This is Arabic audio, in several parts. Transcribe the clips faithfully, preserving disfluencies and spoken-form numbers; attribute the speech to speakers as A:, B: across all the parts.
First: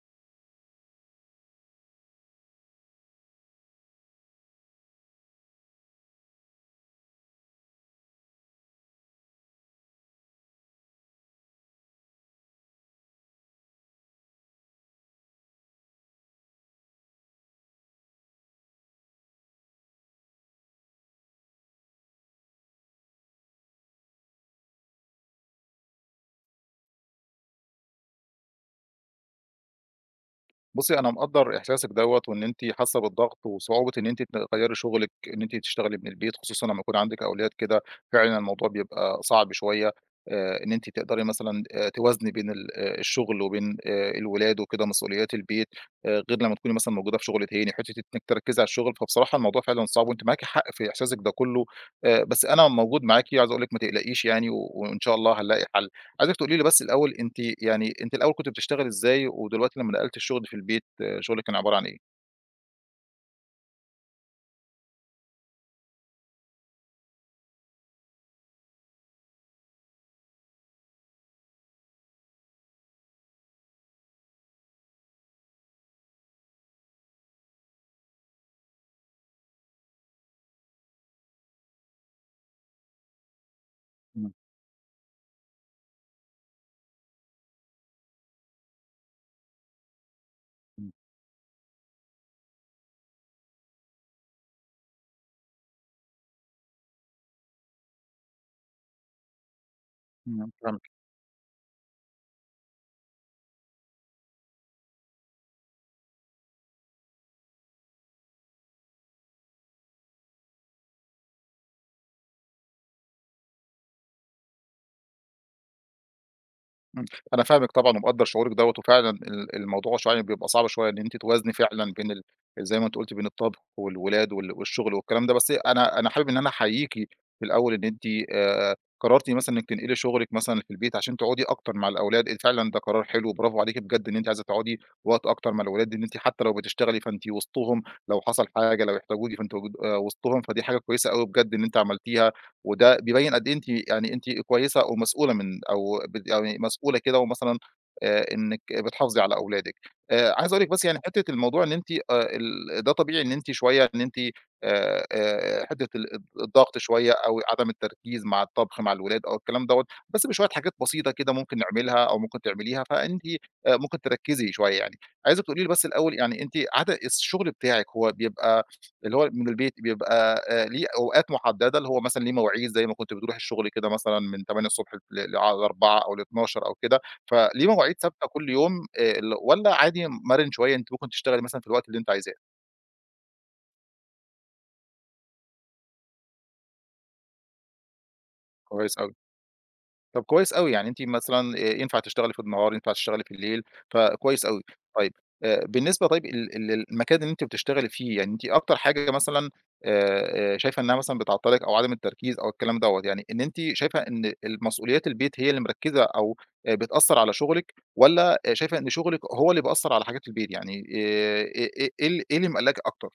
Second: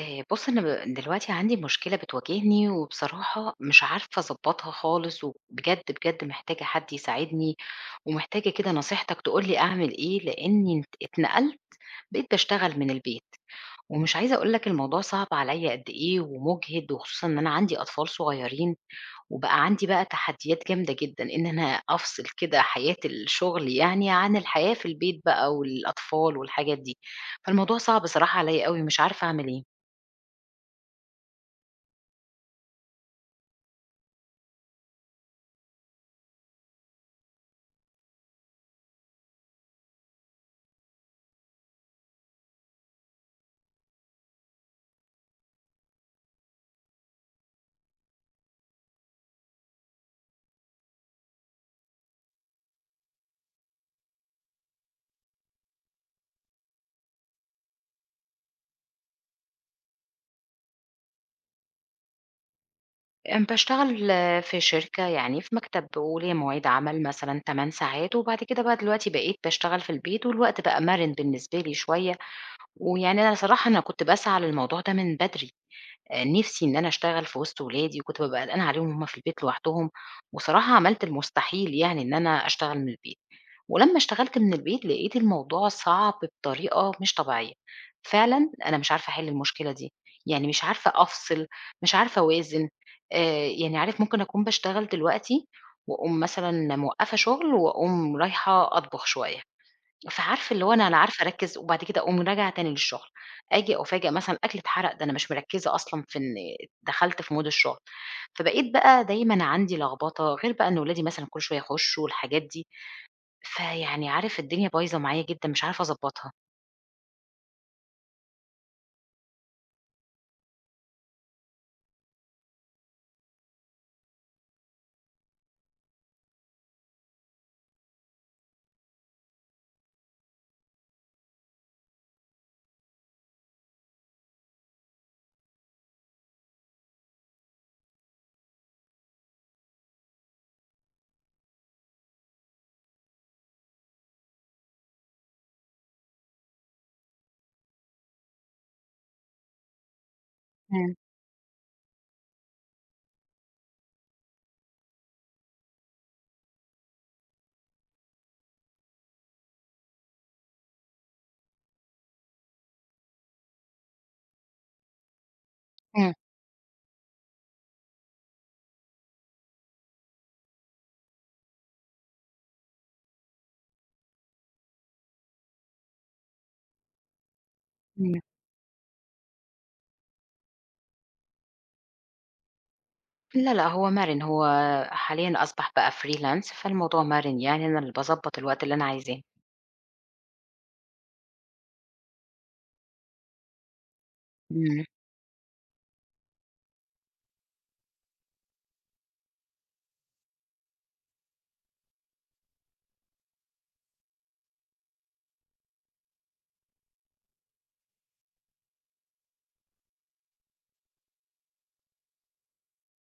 A: آآ بُص أنا ب دلوقتي عندي مشكلة بتواجهني، وبصراحة مش عارفة أضبّطها خالص، وبجد، بجد محتاجة حد يساعدني، ومحتاجة كده نصيحتك تقول لي أعمل إيه، لإني ات اتنقلت بقيت باشتغل من البيت، ومش عايزة أقول لك الموضوع صعب عليَّ قد إيه ومُجهِد، وخصوصًا إن أنا عندي أطفال صغيرين، وبقى عندي بقى تحديات جامدة جدًا، إن أنا أفصل كده حياة الشغل يعني عن الحياة في البيت بقى والأطفال والحاجات دي، فالموضوع صعب صراحة عليَّ أوي، مش عارفة أعمل إيه.
B: بُصّي، أنا مقدّر إحساسِك دوّة وإن أنتِ حاسة بالضغط وصعوبة إن أنتِ تغيّري شغلِك، إن أنتِ تشتغلي من البيت خصوصًا لمّا يكون عندِك أولاد كده، فعلًا الموضوع بيبقى صعب شوية. آآ، إن أنتِ تقدري مثلًا آآ، توازني بين ال آآ، الشغل وبين آآ، الولاد وكده مسؤوليات البيت. آآ، غير لمّا تكوني مثلًا موجودة في شغل تاني، حتّة إنِّك تركّزي على الشغل، فبصراحة الموضوع فعلًا صعب وأنتِ معاكِ حق في إحساسِك ده كلّه. آآ، بس أنا موجود معاكِ، عايز أقول لِك ما تقلقيش يعني و وإن شاء الله هنلاقي حل. عايزِك تقولي لي بس الأول أنتِ يعني أنتِ الأول كنتِ بتشتغلي إزاي، ودلوقتي لمّا نقلتِ الشغل في البيت آه، شغلِك كان عبارة عن إيه؟
A: أنا باشتغل في شركة يعني في مكتب وليّا مواعيد عمل مثلًا 8 ساعات، وبعد كده بقى دلوقتي بقيت باشتغل في البيت، والوقت بقى مَرِن بالنسبة لي شوية، ويعني أنا صراحة أنا كنت باسعى للموضوع ده من بدري. آآ نِفْسي إن أنا أشتغل في وسط ولادي، وكنت بابقى قلقانة عليهم وهُم في البيت لوحدهم، وصراحة عملت المستحيل يعني إن أنا أشتغل من البيت، ولمّا
B: إمم.
A: اشتغلت من البيت لقيت الموضوع صعب بطريقة مش طبيعية، فعلًا أنا مش عارفة أحِل المشكلة دي، يعني مش
B: إمم.
A: عارفة أفصل، مش عارفة أوازن. آآ يعني عارف ممكن أكون باشتغل دلوقتي وأقوم مثلًا موقّفة شغل وأقوم رايحة أطبخ شوية.
B: إمم.
A: فعارفة اللي هو أنا أنا عارفة أركّز، وبعد كده أقوم راجعة تاني للشغل، آجي أُفاجأ مثلًا أكلي اتحرق، ده أنا مش مركّزة أصلًا في إن دخلت في مود الشغل، فبقيت بقى دايمًا عندي لخبطة، غير بقى إن ولادي مثلًا كل شوية يخشوا والحاجات دي، فيعني عارف الدنيا بايظة معايا جدًا مش عارفة أضبّطها.
B: إمم. أنا فاهمِك طبعًا ومقدّر شعورِك دوّة، وفعلًا ال الموضوع شوية بيبقى صعب شوية إن أنتِ توازني فعلًا بين ال زي ما أنتِ قُلتِ بين الطبخ والولاد وال والشغل والكلام ده. بس أنا أنا حابب إن أنا أحييكِ في الأول إن أنتِ آآ، قررتِ مثلًا إنِّك تنقلي شغلِك مثلًا في البيت عشان تقعدي أكتر مع الأولاد. آآ، فعلًا ده قرار حلو، برافو عليكِ بجد إن أنتِ عايزة تقعدي وقت أكتر مع الولاد، إن أنتِ حتى لو بتشتغلي فأنتِ وسطهم، لو حصل حاجة، لو احتاجوكِ فأنتِ وجود آآ، وسطهم، فدي حاجة كويسة أوي بجد إن أنتِ عملتيها. وده بيبين قد إيه أنتِ يعني أنتِ كويسة أو مسؤولة من أو بت يعني مسؤولة كده ومثلًا آآ إنِّك بتحافظي على أولادِك. آآ عايز أقول لِك بس
A: إمم،
B: يعني حتّة الموضوع إن أنتِ آآ ال ده طبيعي إن أنتِ شوية إن أنتِ آآ آآ حتّة ال الض الضغط شوية أو عدم التركيز مع الطبخ مع الولاد أو الكلام دوّة. بس بشوية حاجات بسيطة كده ممكن نعملها أو ممكن تعمليها، فأنتِ آآ ممكن تركّزي شوية يعني. عايزِك تقولي لي بس
A: إمم،
B: الأول يعني أنتِ عاد الشغل بتاعِك هو بيبقى اللي هو من البيت بيبقى آآ ليه أوقات محددة، اللي هو مثلًا ليه مواعيد زي ما كنت بتروحي الشغل كده مثلًا من تمانية ص ل ل16:صفر صفر أو ل12:صفر صفر أو كده، فليه مواعيد
A: إمم.
B: ثابتة كل يوم آآ ال والّا عادي مَرِن شوية أنتِ ممكن تشتغلي مثلًا في الوقت اللي أنتِ عايزاه؟
A: لا، لأ، هو مَرِن، هو حاليًا أصبح بقى freelance فالموضوع مَرِن يعني أنا اللي باضبّط الوقت اللي أنا
B: كويس أوي.
A: عايزاه.
B: طب كويس أوي، يعني أنتِ مثلًا آآ ينفع تشتغلي في النهار، ينفع تشتغلي في الليل، فكويس أوي.
A: إمم.
B: طيب آآ بالنسبة، طيب ال ال المكان اللي أنتِ بتشتغلي فيه، يعني أنتِ أكتر حاجة مثلًا آآ آآ شايفة إنها مثلًا بتعطّلِك أو عدم التركيز أو الكلام دوّة، يعني إن أنتِ شايفة إن المسؤوليات البيت هي اللي مركِّزة أو آآ بتأثّر على شغلِك والّا آآ شايفة إن شغلِك هو اللي بيأثّر على حاجات البيت؟ يعني آآ إيه إيه إيه ال إيه اللي مقلّقاكِ أكتر؟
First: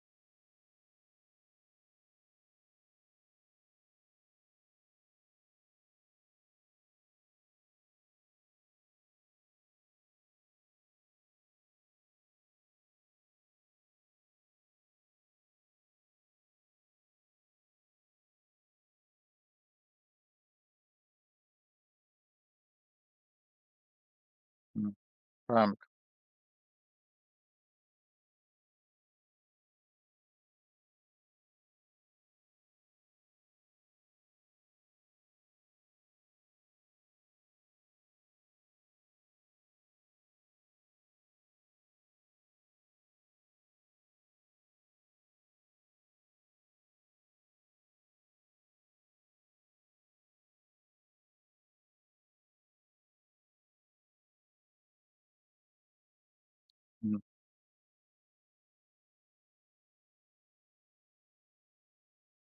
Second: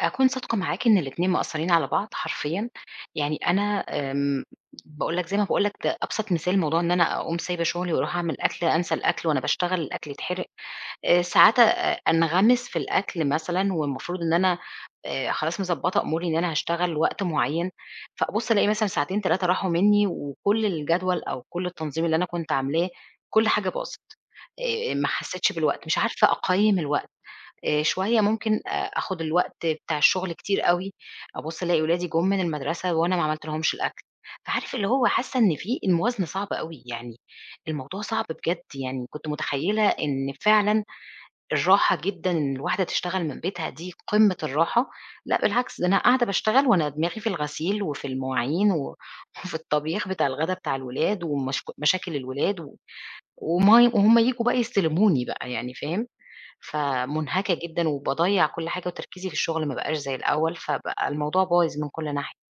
A: أكون صادقة معاك إن الاتنين مأثّرين على بعض حرفيًا، يعني أنا آمم باقول لك زي ما باقول لك ده أبسط مثال موضوع إن أنا أقوم سايبة شغلي وأروح أعمل أكل، أنسى الأكل وأنا باشتغل الأكل يتحرق. آآ ساعات أ أنغمس في الأكل مثلًا والمفروض إن أنا آآ خلاص مضبّطة أموري إن أنا هاشتغل وقت معيّن، فأبُص ألاقي مثلًا ساعتين تلاتة راحوا منّي وكل الجدول أو كل التنظيم اللي أنا كنت عاملاه كل حاجة باظت.
B: إمم.
A: آآ ما حسّيتش
B: فاهمِك.
A: بالوقت، مش عارفة أقيّم الوقت. آآ شوية ممكن أ آخُد الوقت بتاع الشغل كتير أوي، أبُص ألاقي ولادي جُم من المدرسة وأنا ما عملت لهمش الأكل، فعارف اللي هو حاسة إن في الموازنة صعبة أوي، يعني الموضوع صعب بجد يعني، كنت متخيّلة إن فعلًا الراحة جدًا إن الواحدة تشتغل من بيتها دي قمة الراحة، لأ بالعكس ده أنا قاعدة باشتغل وأنا دماغي في الغسيل وفي المواعين و وفي الطبيخ بتاع الغدا بتاع الولاد ومشك مشاكل الولاد و وما وهُم ييجوا بقى يستلموني بقى يعني فاهم؟
B: إمم.
A: فمُنهكة جدًا وباضيّع كل حاجة وتركيزي في الشغل ما بقاش زي الأول، فبقى الموضوع بايظ من كل ناحية.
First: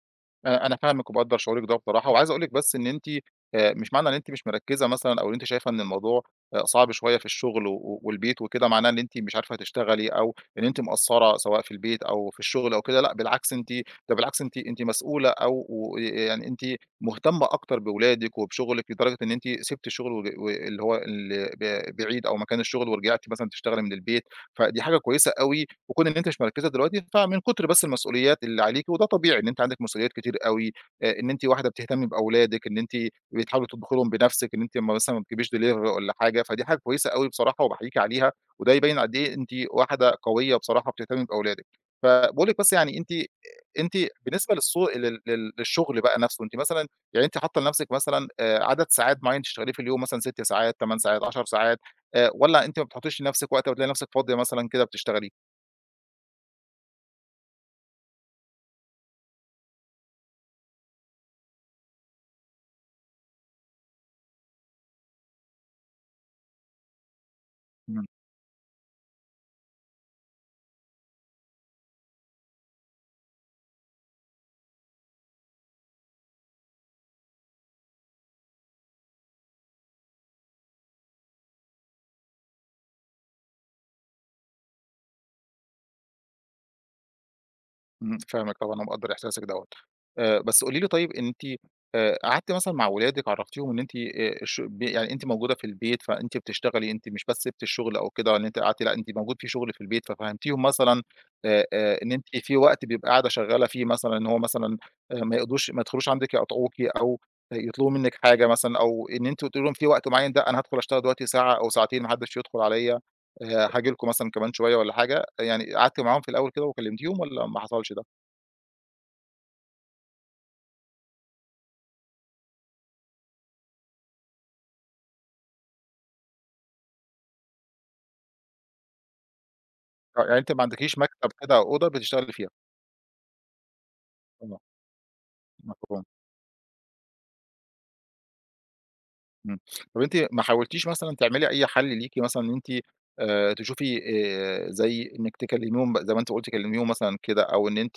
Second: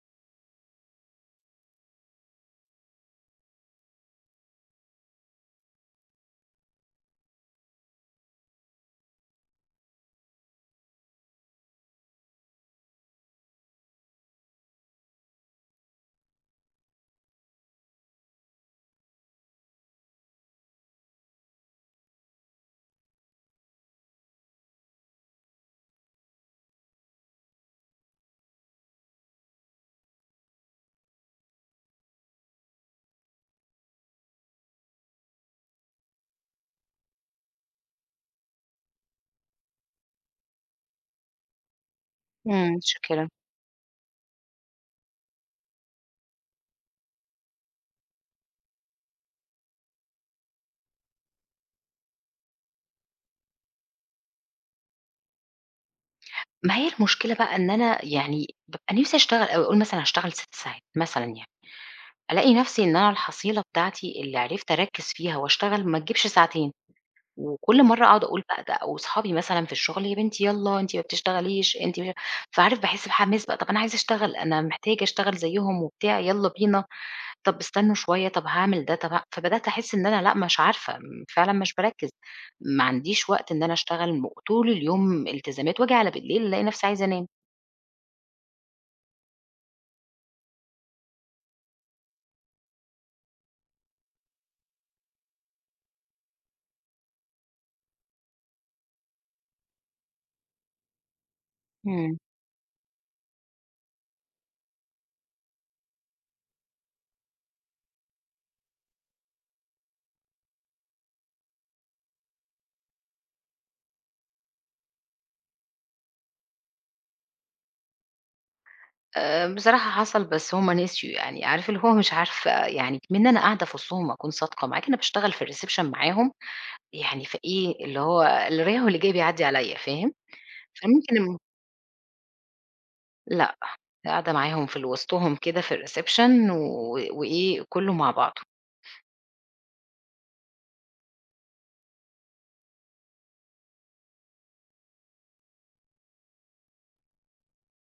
B: أنا أنا فاهمِك وباقدّر شعورِك ده بصراحة، وعايز أقول لِك بس إن أنتِ آآ مش معنى إن أنتِ مش مركّزة مثلًا أو ان أنتِ شايفة إن الموضوع آآ صعب شوية في الشغل و و- والبيت وكده، معناه إن أنتِ مش عارفة تشتغلي أو إن أنتِ مقصّرة سواء في البيت أو في الشغل أو كده، لأ بالعكس أنتِ ده بالعكس أنتِ أنتِ مسؤولة أو و يعني أنتِ مهتمة أكتر بولادِك وبشغلِك لدرجة إن أنتِ سِبتِ الشغل وج واللي هو ال ب بعيد أو مكان الشغل ورجعتِ مثلًا تشتغلي من البيت، فدي حاجة كويسة أوي. وكون إن أنتِ مش مركّزة دلوقتي، فمن كتر بس المسؤوليات اللي عليكِ، وده طبيعي إن أنتِ عندِك مسؤوليات كتير أوي. آآ إن أنتِ واحدة بتهتمي بأولادِك، إن أنتِ بتحاولي تطبخي لهم بنَفْسِك، إن أنتِ ما مثلًا ما بتجيبيش delivery والّا حاجة، فدي حاجة كويسة أوي بصراحة وباحييكِ عليها. وده يبيّن قد إيه أنتِ واحدة قوية بصراحة بتهتمي بأولادِك. فباقول لِك بس
A: إمم.
B: يعني أنتِ
A: مشكلة
B: أنتِ بالنسبة للصو لل لل للشغل بقى نَفْسه، أنتِ مثلًا يعني أنتِ حاطة لنَفْسِك مثلًا آآ عدد ساعات معيّن تشتغليه في اليوم مثلًا ستة ساعات، تمان ساعات، عشر ساعات آآ والّا أنتِ ما بتحطّيش لنَفْسِك وقت وبتلاقي نَفْسِك فاضية مثلًا كده بتشتغلي؟
A: ما هي المشكلة بقى إن أنا يعني بابقى نِفْسي أشتغل أوي، أقول مثلًا هاشتغل ستة ساعات مثلًا يعني، ألاقي نَفْسي إن أنا الحصيلة بتاعتي اللي عرفت أركّز فيها وأشتغل ما تجيبش ساعتين، وكل
B: إمم.
A: مرّة أقعد أقول بقى ده وأصحابي مثلًا في الشغل: "يا بنتي يالّا أنتِ ما بتشتغليش، أنتِ". فعارف باحس بحماس بقى، طَب أنا عايزة أشتغل، أنا محتاجة أشتغل زيّهم وبتاع، يالّا بينا. طب استنوا شوية، طب هاعمل ده، طب ه فبدأت أحس إن أنا لأ، مش عارفة، م فعلًا مش باركّز، ما عنديش وقت إن أنا أشتغل، م طول اليوم التزامات، وآجي على بالليل ألاقي نفسي عايزة أنام.
B: إمم، فاهمِك طبعًا ومقدّر إحساسِك دوّة. آآ، بس قولي لي طيب أنتِ آآ، قعدتِ مثلًا مع ولادِك عرّفتيهم إن أنتِ آآ، الش ب يعني أنتِ موجودة في البيت، فأنتِ بتشتغلي، أنتِ مش بس سِبتِ الشغل أو كده إن أنتِ قعدتِ، لأ أنتِ موجود في شغل في البيت، ففهمتيهم مثلًا آآ، آآ، إن
A: إمم.
B: أنتِ في وقت بيبقى قاعدة شغّالة فيه مثلًا إن هو مثلًا آآ، ما يقدروش ما يدخلوش عندِك يقاطعوكِ أو يطلبوا منِّك حاجة مثلًا، أو إن أنتِ قُلتِ لهم في وقت معيّن ده أنا هادخل أشتغل دلوقتي ساعة أو ساعتين ما حدّش يدخل عليَّ. آآ، هاجي لكم مثلًا كمان شوية والّا حاجة؟ يعني قعدتِ معاهم في الأول كده وكلمتيهم والّا ما حصلش ده؟
A: آآ، بصراحة حصل بس هُم نسيوا يعني، عارف اللي هو مش عارفة يعني إكمن أنا قاعدة في وسطهم أكون صادقة معاك، أنا باشتغل في الreception معاهم، يعني فإيه اللي هو اللي رايح واللي جاي بيعدّي عليَّ فاهم؟
B: آه، يعني أنتِ ما عندكيش
A: فممكن
B: مكتب
A: م
B: كده أو أوضة بتشتغلي فيها.
A: لأ، قاعدة
B: تمام.
A: معاهم في ال وسطهم كده في
B: مفهوم.
A: الreception و وإيه كُلّه مع بعضه.
B: إمم. طب أنتِ ما حاولتيش مثلًا تعملي أي حل ليكِ مثلًا إن أنتِ آآ تشوفي آآ زي إنِّك تكلميهم ب زي ما أنتِ قُلتِ كلميهم مثلًا كده أو إن أنتِ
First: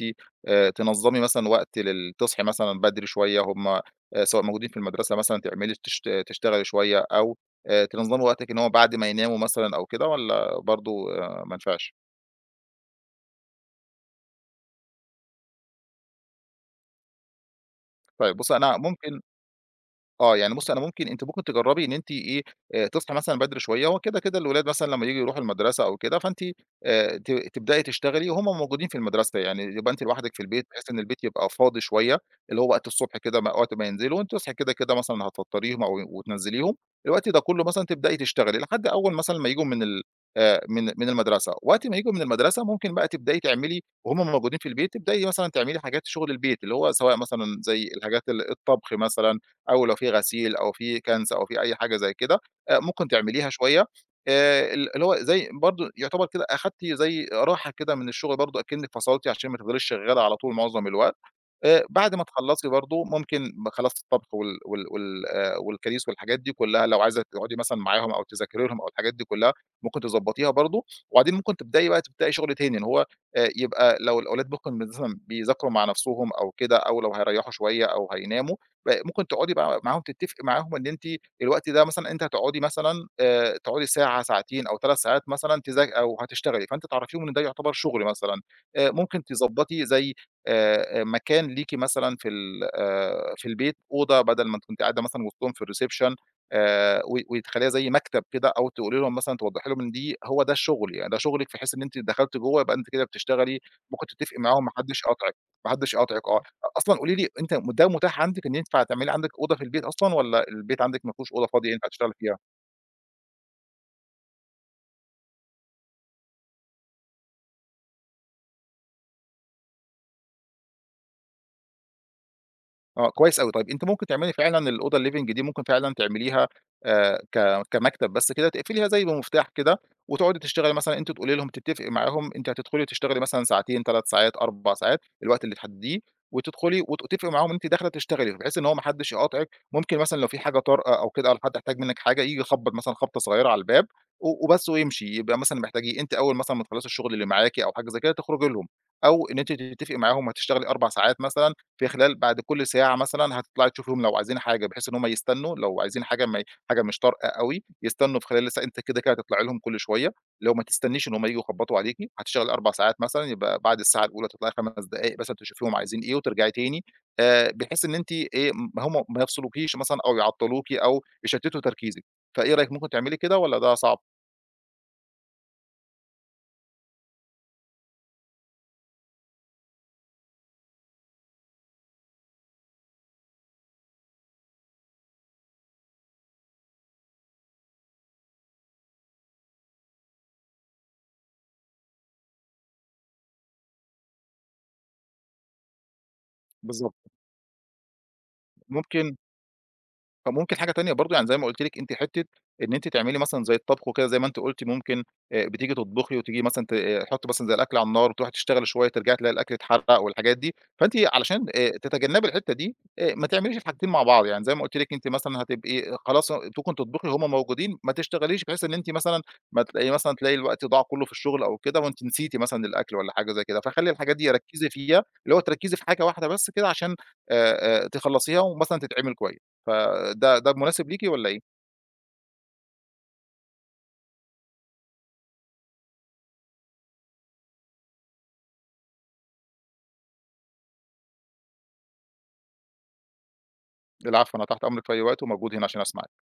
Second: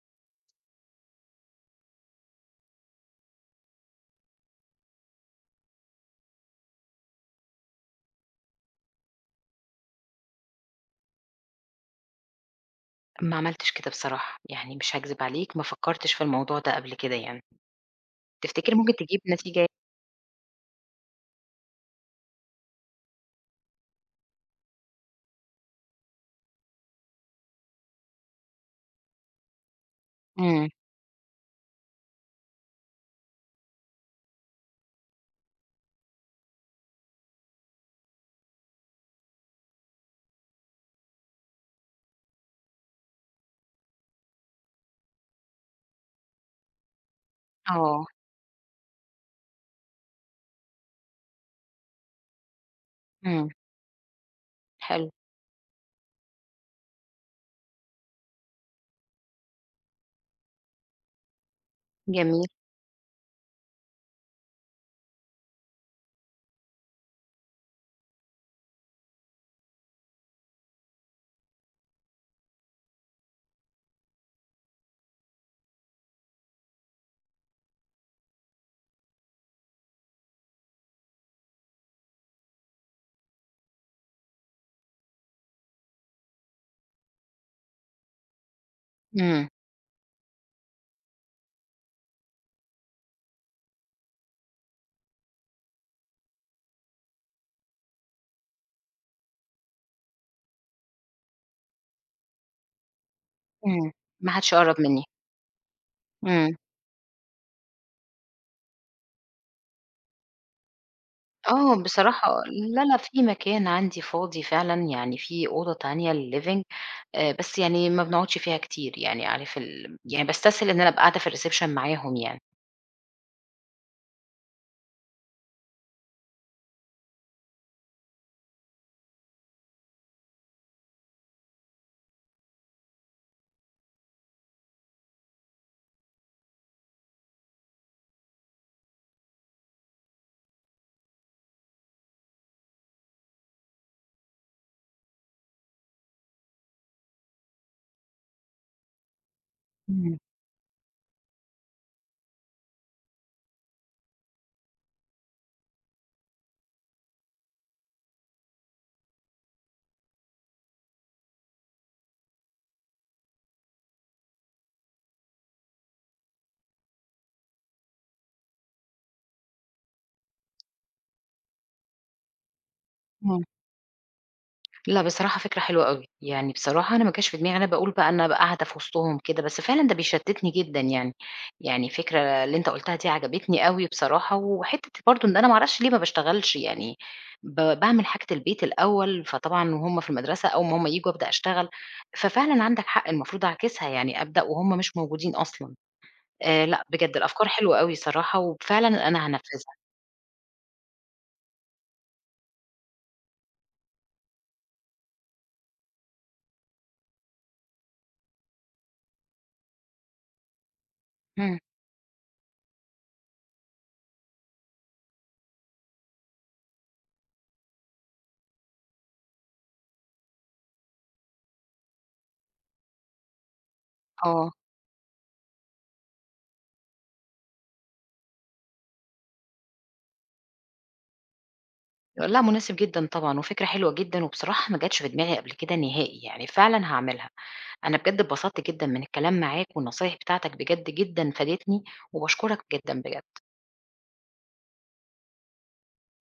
B: آآ تنظّمي مثلًا وقت لل تصحي مثلًا بدري شوية هم آآ سواء موجودين في المدرسة مثلًا تعملي تشت تشتغلي شوية أو آآ تنظّمي وقتِك إن هو بعد ما يناموا مثلًا أو كده، والّا برضه آآ ما نفعش؟
A: ما عملتش كده بصراحة، يعني مش هاكذب عليك ما فكّرتش في الموضوع ده قبل كده يعني،
B: طيب بُصّي
A: تفتكر
B: أنا
A: ممكن
B: ممكن
A: تجيب نتيجة؟
B: آه، يعني بُصّي أنا ممكن أنتِ ممكن تجرّبي إن أنتِ إيه، آآ تصحي مثلًا بدري شوية، هو كده، كده الولاد مثلًا لمّا ييجوا يروحوا المدرسة أو كده، فأنتِ آآ ت تبدئي تشتغلي وهُم موجودين في المدرسة، يعني يبقى أنتِ لوحدِك في البيت،
A: إمم،
B: بحيث إن البيت يبقى فاضي شوية، اللي هو وقت الصبح كده م وقت ما ينزلوا، وأنتِ تصحي كده، كده مثلًا هتفطّريهم أو وتنزّليهم، الوقت ده كلّه مثلًا تبدئي تشتغلي لحد أول مثلًا ما ييجوا من ال آآ من من المدرسة، وقت ما ييجوا من المدرسة ممكن بقى تبدئي تعملي وهُم موجودين في البيت، تبدئي مثلًا تعملي حاجات شُغل البيت، اللي هو سواء مثلًا زي
A: آه،
B: الحاجات ال الطبخ مثلًا أو لو في غسيل أو في كنس أو في أي حاجة زي كده. آآ ممكن
A: إمم،
B: تعمليها شوية. آآ ال اللي
A: حلو،
B: هو زي برضه يعتبر كده أخدتِ زي راحة كده من الشغل برضه أكنِّك فصلتِ عشان ما تفضليش شغالة على طول معظم الوقت. آآ بعد ما
A: جميل،
B: تخلّصي برضه ممكن ب خلاص الطبخ وال وال وال آآ والكريس والحاجات دي كلّها لو عايزة تقعدي مثلًا معاهم أو تذاكري لهم أو الحاجات دي كلّها، ممكن تضبّطيها برضه. وبعدين ممكن تبدئي بقى تبدئي شغل تاني، إن هو آآ يبقى لو الأولاد ممكن مثلًا بيذاكروا مع نَفْسهم أو كده، أو لو هيريّحوا شوية أو هيناموا ب ممكن تقعدي بقى معاهم تتفقي معاهم إن أنتِ الوقت ده مثلًا أنتِ هتقعدي مثلًا آآ، تقعدي ساعة، ساعتين أو تلاتة ساعات مثلًا تذا أو هتشتغلي، فأنتِ تعرفيهم إن ده يعتبر شغل مثلًا. آآ، ممكن
A: إمم،
B: تضبّطي زي آآ، مكان ليكِ مثلًا في ال آآ، في البيت أوضة بدل ما أنتِ كنتِ قاعدة مثلًا وسطهم في الreception. آآ، و وتخلّيها زي مكتب كده أو تقولي لهم مثلًا توضّحي لهم إن دي هو ده الشغل، يعني ده شغلِك، بحيث إن أنتِ دخلتِ جوّه يبقى أنتِ كده بتشتغلي.
A: إمم،
B: ممكن
A: ما
B: تتفقي
A: حدش
B: معاهم ما
A: يقرّب
B: حدّش
A: منّي،
B: يقاطعِك. ما حدّش يقاطعِك آه.
A: إمم.
B: أصلًا قولي لي أنت م ده متاح عندِك إن ينفع تعملي عندِك أوضة في البيت أصلًا، والّا البيت عندِك ما فيهوش أوضة فاضية
A: آه
B: ينفع تشتغلي
A: بصراحة
B: فيها؟
A: لا، لا في مكان عندي فاضي فعلًا، يعني في أوضة تانية للliving. آآ، بس يعني ما بنقعدش فيها كتير يعني عارف ال يعني باستسهل إن أنا أبقى قاعدة في الreception معاهم يعني.
B: آه، كويس أوي. طيب أنتِ ممكن تعملي فعلًا الأوضة الliving دي ممكن فعلًا تعمليها آآ، ك كمكتب بس كده تقفليها زي بمفتاح كده، وتقعدي تشتغلي مثلًا أنتِ تقولي لهم تتفقي معاهم أنتِ هتدخلي تشتغلي مثلًا ساعتين، تلات ساعات، أربعة ساعات، الوقت اللي تحدديه. وتدخلي وتتفقي معاهم إن أنتِ داخلة تشتغلي، بحيث إن هو ما حدش يقاطعِك. ممكن مثلًا لو في حاجة طارئة أو كده، أو حد احتاج منِك حاجة، ييجي يخبط مثلًا خبطة صغيرة على الباب و وبس ويمشي، يبقى مثلًا محتاجيه أنتِ أول مثلًا ما تخلصي الشغل اللي معاكِ أو حاجة زي كده تخرجي لهم، أو إن أنتِ تتفقي
A: إمم،
B: معاهم هتشتغلي أربع ساعات مثلًا، في خلال بعد كل ساعة مثلًا هتطلعي تشوفيهم لو عايزين حاجة، بحيث إن هم يستنوا لو عايزين حاجة ما حاجة مش طارئة أوي، يستنوا في خلال الس أنتِ كده، كده هتطلعي لهم كل شوية، لو ما تستنيش إن هم ييجوا يخبطوا عليكِ، هتشتغلي أربع ساعات مثلًا، يبقى بعد الساعة الأولى تطلعي خمس دقايق مثلًا تشوفيهم عايزين إيه وترجعي تاني. آآ، بحيث إن أنتِ إيه، ما هم ما يفصلوكيش مثلًا أو يعطلوكِ أو يشتتوا تركيزِك، فإيه رأيِك ممكن تعملي كده
A: إمم.
B: والّا ده صعب؟
A: لأ، بصراحة فكرة حلوة أوي، يعني بصراحة أنا ما جاش في دماغي أنا باقول بقى أنا أبقى قاعدة في وسطهم كده، بس فعلًا ده بيشتتني جدًا يعني، يعني الفكرة اللي أنت قُلتها دي عجبتني أوي بصراحة، وحتة برضه إن أنا ما أعرفش ليه ما باشتغلش يعني، ب باعمل حاجة البيت الأول، فطبعًا وهُم في المدرسة أول ما هُم ييجوا أبدأ أشتغل، ففعلًا عندك حق المفروض أعكسها يعني أبدأ وهُم مش موجودين أصلًا. آآ لأ
B: بالضبط.
A: بجد الأفكار حلوة أوي صراحة، وفعلًا
B: ممكن
A: أنا هانفذها.
B: فممكن حاجة تانية برضه يعني زي ما قُلت لِك أنتِ حتّة إن أنتِ تعملي مثلًا زي الطبخ وكده زي ما أنتِ قُلتِ ممكن آآ بتيجي تطبخي وتيجي مثلًا ت آه، تحطّي مثلًا زي الأكل على النار وتروحي تشتغلي شوية ترجعي تلاقي الأكل اتحرق والحاجات دي، فأنتِ علشان
A: إمم،
B: آآ تتجنّبي الحتّة دي آآ ما تعمليش الحاجتين مع بعض، يعني زي ما قُلت لِك أنتِ مثلًا هتبقي خلاص ممكن تطبخي وهُم موجودين ما تشتغليش، بحيث إن أنتِ مثلًا ما تلاقي مثلًا تلاقي الوقت ضاع كلّه في الشغل أو كده وأنتِ نسيتِ مثلًا الأكل والّا حاجة زي كده، فخلّي الحاجات دي
A: آه.
B: ركّزي فيها اللي هو تركّزي في حاجة واحدة بس كده عشان آآ آآ تخلّصيها ومثلًا تتعمل كويس. فده ده مناسب ليكِ والّا إيه؟
A: لأ، مناسب جدًا طبعًا، وفكرة حلوة جدًا، وبصراحة ما جاتش في دماغي قبل كده نهائي، يعني فعلًا هاعملها. أنا بجد اتبسطت جدًا من الكلام معاك، والنصايح بتاعتك بجد جدًا فادتني، وباشكرك جدًا بجد.
B: العفو، أنا تحت أمرِك في أي وقت وموجود هنا عشان أسمعِك.